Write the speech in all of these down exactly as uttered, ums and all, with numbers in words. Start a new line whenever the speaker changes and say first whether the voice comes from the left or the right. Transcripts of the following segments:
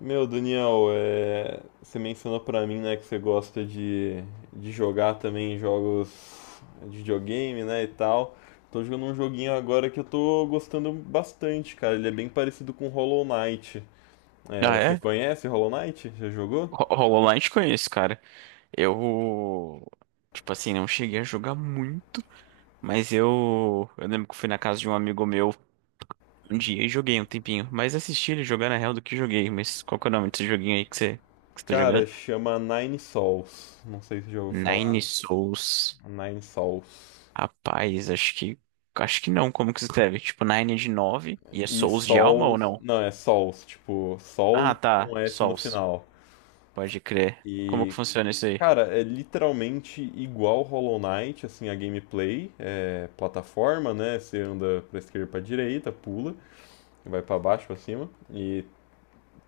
left: Meu, Daniel, é, você mencionou pra mim, né, que você gosta de, de jogar também jogos de videogame, né, e tal. Tô jogando um joguinho agora que eu tô gostando bastante, cara. Ele é bem parecido com Hollow Knight.
right: Ah,
left: É, você
right: é?
left: conhece Hollow Knight? Já jogou?
right: Ho- HoloLens conheço, cara. Eu, tipo assim, não cheguei a jogar muito, mas eu, eu lembro que eu fui na casa de um amigo meu um dia e joguei um tempinho. Mais assisti ele jogar na real do que joguei. Mas qual que é o nome desse joguinho aí que você, que você tá jogando?
left: Cara, chama Nine Sols. Não sei se já ouviu falar.
right: Nine Souls.
left: Nine Sols.
right: Rapaz, acho que, acho que não. Como que se escreve? Tipo, Nine de nove e é
left: E
right: Souls de alma ou
left: Sols.
right: não?
left: Não, é Sols, tipo,
right: Ah,
left: Sol com
right: tá.
left: S no
right: Souls.
left: final.
right: Pode crer. Como que
left: E,
right: funciona isso aí?
left: Cara, é literalmente igual Hollow Knight, assim, a gameplay, é plataforma, né? Você anda pra esquerda, e pra direita, pula, vai pra baixo, pra cima, e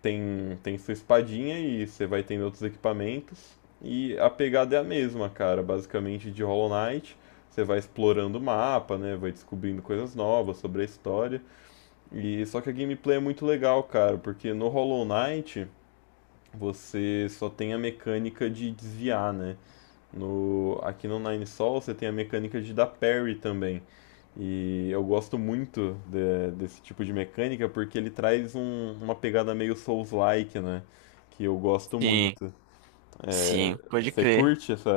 left: tem tem sua espadinha e você vai tendo outros equipamentos. E a pegada é a mesma, cara, basicamente de Hollow Knight. Você vai explorando o mapa, né? Vai descobrindo coisas novas sobre a história. E só que a gameplay é muito legal, cara, porque no Hollow Knight você só tem a mecânica de desviar, né? No, Aqui no Nine Sol você tem a mecânica de dar parry também. E eu gosto muito de- desse tipo de mecânica porque ele traz um- uma pegada meio Souls-like, né? Que eu gosto
right: Sim,
left: muito. É,
right: sim, pode
left: Você
right: crer.
left: curte essa,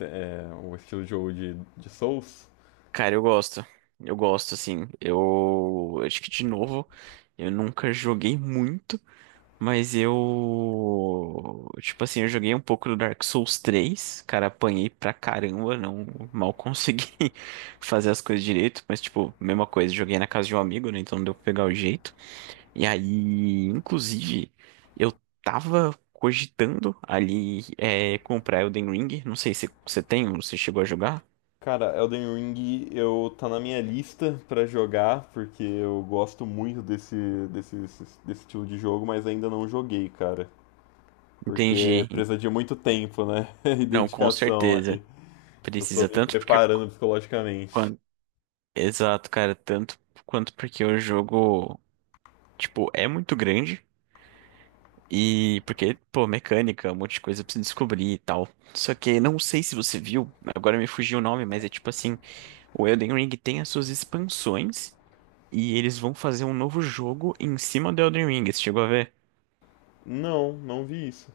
left: é, o estilo de jogo de, de Souls?
right: Cara, eu gosto. Eu gosto, assim. Eu acho que, de novo, eu nunca joguei muito, mas eu. Tipo assim, eu joguei um pouco do Dark Souls três. Cara, apanhei pra caramba, não mal consegui fazer as coisas direito, mas, tipo, mesma coisa, joguei na casa de um amigo, né? Então não deu pra pegar o jeito. E aí, inclusive, eu tava cogitando ali, é, comprar Elden Ring. Não sei se você tem ou você chegou a jogar.
left: Cara, Elden Ring eu tá na minha lista pra jogar porque eu gosto muito desse, desse, desse desse estilo de jogo, mas ainda não joguei, cara. Porque
right: Entendi.
left: precisa de muito tempo, né? E
right: Não, com
left: dedicação
right: certeza.
left: ali. Eu tô
right: Precisa
left: me
right: tanto porque.
left: preparando psicologicamente.
right: quan- Exato, cara. Tanto quanto porque o jogo, tipo, é muito grande. E porque, pô, mecânica, um monte de coisa pra você descobrir e tal. Só que não sei se você viu, agora me fugiu o nome, mas é tipo assim: o Elden Ring tem as suas expansões. E eles vão fazer um novo jogo em cima do Elden Ring. Você chegou a ver?
left: Não, não vi isso.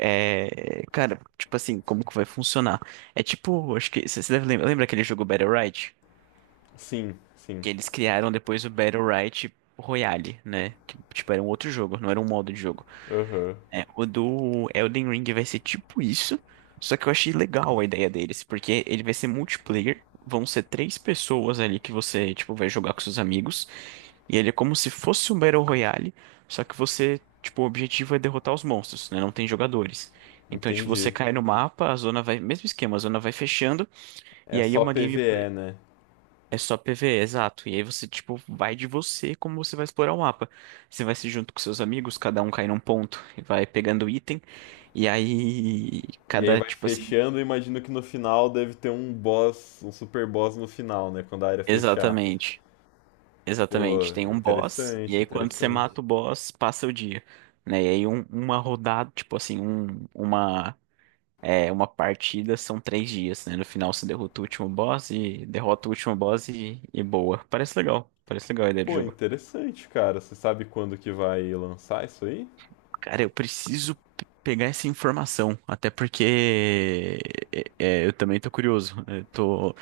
right: É. Cara, tipo assim, como que vai funcionar? É tipo, acho que. Você você deve lembrar, lembra aquele jogo Battle Rite?
left: Sim, sim.
right: Que eles criaram depois o Battle Right Royale, né? Que, tipo, era um outro jogo, não era um modo de jogo.
left: Aham.
right: É, o do Elden Ring vai ser tipo isso, só que eu achei legal a ideia deles, porque ele vai ser multiplayer, vão ser três pessoas ali que você, tipo, vai jogar com seus amigos, e ele é como se fosse um Battle Royale, só que você, tipo, o objetivo é derrotar os monstros, né? Não tem jogadores. Então, tipo, você
left: Entendi.
right: cai no mapa, a zona vai. Mesmo esquema, a zona vai fechando, e
left: É
right: aí
left: só
right: uma
left: PvE, né?
right: é só PvE, exato. E aí você, tipo, vai de você como você vai explorar o mapa. Você vai se junto com seus amigos, cada um cai num ponto e vai pegando item. E aí,
left: E aí
right: cada,
left: vai
right: tipo assim.
left: fechando, eu imagino que no final deve ter um boss, um super boss no final, né? Quando a área fechar.
right: Exatamente.
left: Pô,
right: Exatamente. Tem um boss, e
left: interessante,
right: aí quando você mata
left: interessante.
right: o boss, passa o dia. Né? E aí, um- uma rodada, tipo assim, um, uma, é, uma partida são três dias, né? No final você derrota o último boss e derrota o último boss e, e boa. Parece legal. Parece legal a ideia de
left: Pô,
right: jogo.
left: interessante, cara. Você sabe quando que vai lançar isso aí?
right: Cara, eu preciso pe- pegar essa informação, até porque é, é, eu também tô curioso. Eu tô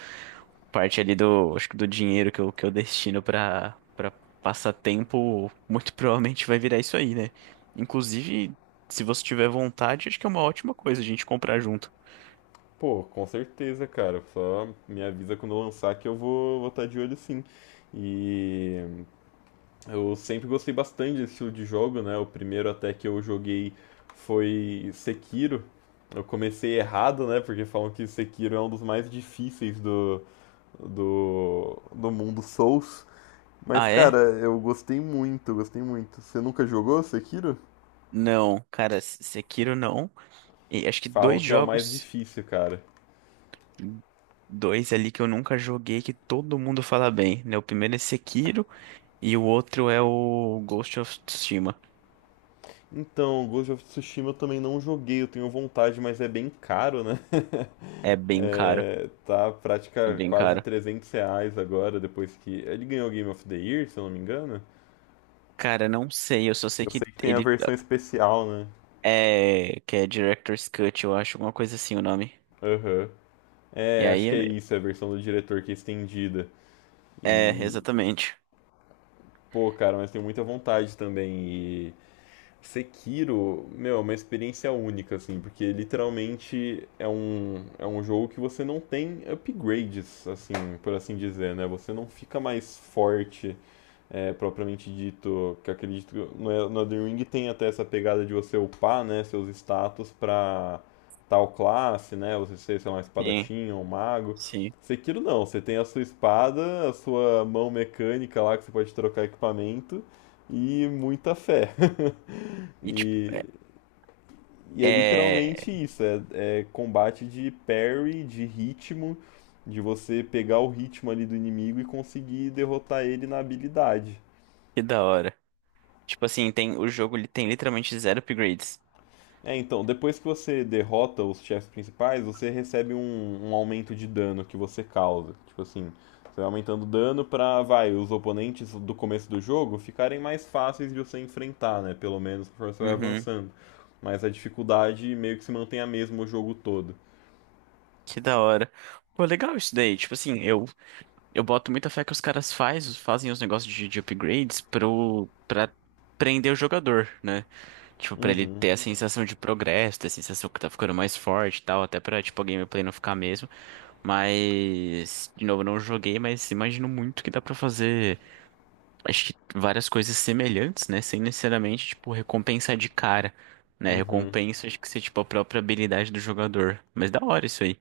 right: parte ali do, acho que do dinheiro que eu, que eu destino pra para passatempo, muito provavelmente vai virar isso aí, né? Inclusive, se você tiver vontade, acho que é uma ótima coisa a gente comprar junto.
left: Pô, com certeza, cara. Só me avisa quando eu lançar que eu vou vou estar de olho sim. E eu sempre gostei bastante desse estilo de jogo, né? O primeiro até que eu joguei foi Sekiro. Eu comecei errado, né? Porque falam que Sekiro é um dos mais difíceis do, do, do mundo Souls. Mas,
right: Ah,
left: cara,
right: é?
left: eu gostei muito, gostei muito. Você nunca jogou Sekiro?
right: Não, cara, S- Sekiro não. E acho que
left: Falam
right: dois
left: que é o mais
right: jogos,
left: difícil, cara.
right: dois ali que eu nunca joguei que todo mundo fala bem, né? O primeiro é Sekiro. E o outro é o Ghost of Tsushima.
left: Então, Ghost of Tsushima eu também não joguei, eu tenho vontade, mas é bem caro, né?
right: É bem caro.
left: É, tá
right: É
left: prática
right: bem
left: quase
right: caro.
left: trezentos reais agora, depois que. Ele ganhou o Game of the Year, se eu não me engano.
right: Cara, não sei, eu só sei
left: Eu
right: que
left: sei que tem a
right: ele
left: versão especial, né?
right: é que é Director's Cut, eu acho, alguma coisa assim o nome.
left: Aham.
right: E
left: É, acho
right: aí
left: que é isso, é a versão do diretor que é estendida.
right: é
left: E,
right: exatamente.
left: Pô, cara, mas tenho muita vontade também. Sekiro, meu, é uma experiência única, assim, porque literalmente é um, é um jogo que você não tem upgrades, assim, por assim dizer, né? Você não fica mais forte é, propriamente dito, que acredito que no, no Elden Ring tem até essa pegada de você upar, né, seus status pra tal classe, né, você ser, sei lá, um
right: Sim,
left: espadachim ou um mago.
right: sim.
left: Sekiro não, você tem a sua espada, a sua mão mecânica lá que você pode trocar equipamento e muita fé.
right: E tipo,
left: e,
right: é,
left: e é
right: é
left: literalmente isso, é, é combate de parry, de ritmo, de você pegar o ritmo ali do inimigo e conseguir derrotar ele na habilidade.
right: que da hora. Tipo assim, tem o jogo, ele tem literalmente zero upgrades.
left: É, então, depois que você derrota os chefes principais, você recebe um, um aumento de dano que você causa. Tipo assim, você vai aumentando o dano pra, vai, os oponentes do começo do jogo ficarem mais fáceis de você enfrentar, né? Pelo menos conforme você vai
right: Uhum.
left: avançando. Mas a dificuldade meio que se mantém a mesma o jogo todo.
right: Que da hora. Pô, legal isso daí. Tipo assim, eu eu boto muita fé que os caras faz, fazem os negócios de, de, upgrades pro para prender o jogador, né? Tipo, pra ele
left: Uhum,
right: ter a sensação de progresso, ter a sensação que tá ficando mais forte e tal, até pra, tipo, a gameplay não ficar mesmo. Mas, de novo, não joguei, mas imagino muito que dá pra fazer, acho que várias coisas semelhantes, né? Sem necessariamente, tipo, recompensa de cara, né?
left: uhum.
right: Recompensa, acho que ser, tipo, a própria habilidade do jogador. Mas da hora isso aí.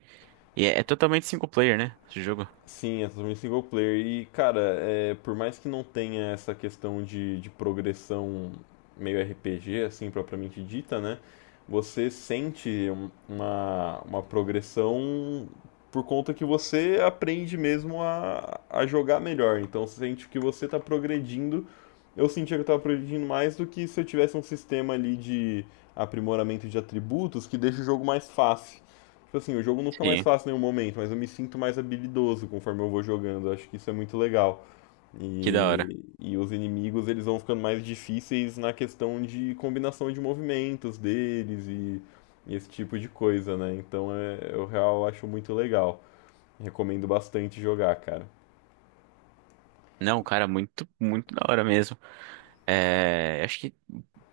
right: E é, é totalmente single player, né? Esse jogo.
left: Sim, é totalmente single player. E, cara, é, por mais que não tenha essa questão de, de progressão meio R P G, assim, propriamente dita, né? Você sente um- uma, uma progressão por conta que você aprende mesmo a, a jogar melhor. Então, você sente que você está progredindo. Eu sentia que eu estava progredindo mais do que se eu tivesse um sistema ali de aprimoramento de atributos que deixa o jogo mais fácil. Tipo assim, o jogo não fica mais
right: Sim,
left: fácil em nenhum momento, mas eu me sinto mais habilidoso conforme eu vou jogando. Eu acho que isso é muito legal.
right: que da hora.
left: E, e os inimigos, eles vão ficando mais difíceis na questão de combinação de movimentos deles e, e esse tipo de coisa, né? Então, é, eu real acho muito legal. Recomendo bastante jogar, cara.
right: Não, cara, muito, muito da hora mesmo. É, acho que,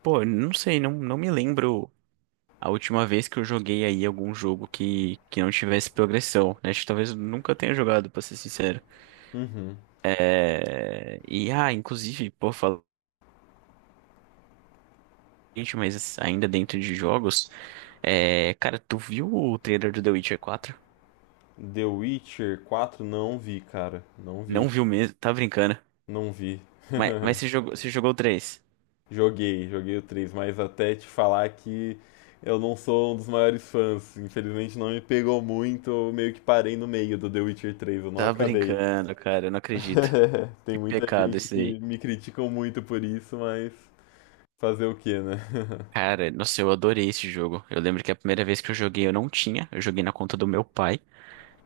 right: pô, não sei, não, não me lembro. A última vez que eu joguei aí algum jogo que, que não tivesse progressão, né? Acho que talvez eu nunca tenha jogado, pra ser sincero.
left: Uhum.
right: É... E, ah, inclusive, pô, falando, gente, mas ainda dentro de jogos, é... cara, tu viu o trailer do The Witcher quatro?
left: The Witcher quatro não vi, cara. Não vi.
right: Não viu mesmo, tá brincando.
left: Não vi.
right: Mas, mas você jogou, você jogou o três?
left: Joguei, joguei o três, mas até te falar que eu não sou um dos maiores fãs. Infelizmente não me pegou muito, eu meio que parei no meio do The Witcher três, eu não
right: Tá
left: acabei.
right: brincando, cara, eu não acredito.
left: Tem
right: Que
left: muita
right: pecado
left: gente
right: esse
left: que
right: aí.
left: me criticam muito por isso, mas fazer o quê, né?
right: Cara, nossa, eu adorei esse jogo. Eu lembro que a primeira vez que eu joguei eu não tinha, eu joguei na conta do meu pai.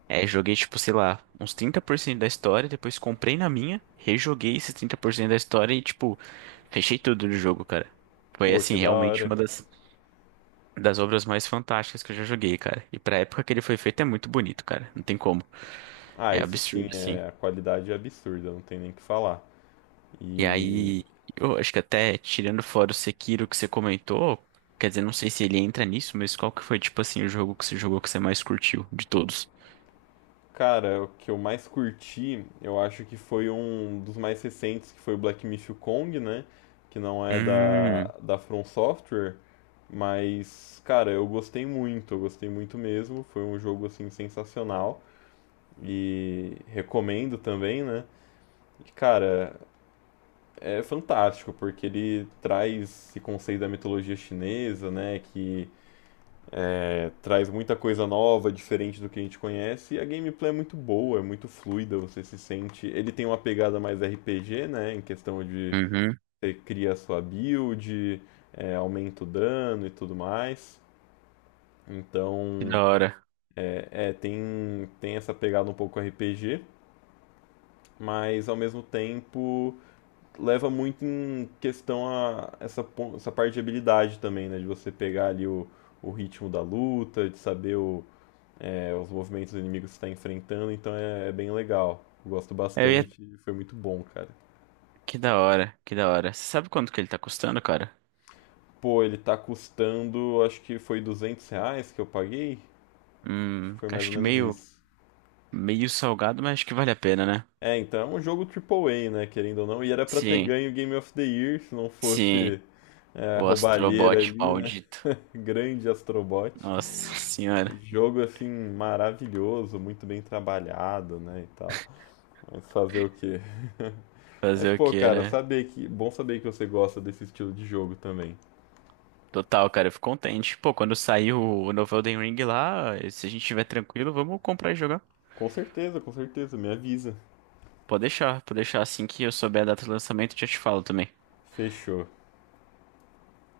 right: É, joguei, tipo, sei lá, uns trinta por cento da história, depois comprei na minha, rejoguei esses trinta por cento da história e, tipo, fechei tudo do jogo, cara. Foi,
left: Pô, que
right: assim,
left: da
right: realmente
left: hora.
right: uma das, das, obras mais fantásticas que eu já joguei, cara. E pra época que ele foi feito é muito bonito, cara. Não tem como.
left: Ah,
right: É
left: isso sim,
right: absurdo, assim.
left: é, a qualidade é absurda, não tem nem o que falar.
right: E
left: E
right: aí, eu acho que até tirando fora o Sekiro que você comentou, quer dizer, não sei se ele entra nisso, mas qual que foi, tipo assim, o jogo que você jogou que você mais curtiu de todos?
left: Cara, o que eu mais curti, eu acho que foi um dos mais recentes, que foi o Black Myth Kong, né? Que não é
right: Hum,
left: da, da From Software, mas, cara, eu gostei muito, eu gostei muito mesmo. Foi um jogo, assim, sensacional e recomendo também, né? E, cara, é fantástico, porque ele traz esse conceito da mitologia chinesa, né? Que traz muita coisa nova, diferente do que a gente conhece, e a gameplay é muito boa, é muito fluida, você se sente. Ele tem uma pegada mais R P G, né? Em questão de
right: uhum,
left: você cria a sua build, é, aumenta o dano e tudo mais.
right: que
left: Então,
right: da hora.
left: é, é, tem, tem essa pegada um pouco R P G, mas ao mesmo tempo leva muito em questão a essa, essa, parte de habilidade também, né? De você pegar ali o, o ritmo da luta, de saber o, é, os movimentos inimigos que você tá enfrentando, então é, é bem legal. Eu gosto
right: Eu ia
left: bastante e foi muito bom, cara.
right: Que da hora, que da hora. Você sabe quanto que ele tá custando, cara?
left: Pô, ele tá custando, acho que foi duzentos reais que eu paguei. Acho
right: Hum,
left: que foi mais
right: acho
left: ou
right: que
left: menos
right: meio,
left: isso.
right: meio salgado, mas acho que vale a pena, né?
left: É, então é um jogo triple A, né, querendo ou não. E era pra ter
right: Sim,
left: ganho o Game of the Year, se não
right: sim.
left: fosse é, a
right: O
left: roubalheira
right: Astrobot
left: ali, né?
right: maldito.
left: Grande Astrobot.
right: Nossa senhora.
left: Jogo, assim, maravilhoso, muito bem trabalhado, né, e tal. Mas fazer o quê? Mas,
right: Fazer o
left: pô,
right: que,
left: cara,
right: né?
left: saber que. Bom saber que você gosta desse estilo de jogo também.
right: Total, cara, eu fico contente. Pô, quando sair o, o, novo Elden Ring lá, se a gente estiver tranquilo, vamos comprar e jogar.
left: Com certeza, com certeza, me avisa.
right: Pode deixar, pode deixar. Assim que eu souber a data de lançamento, eu já te falo também.
left: Fechou.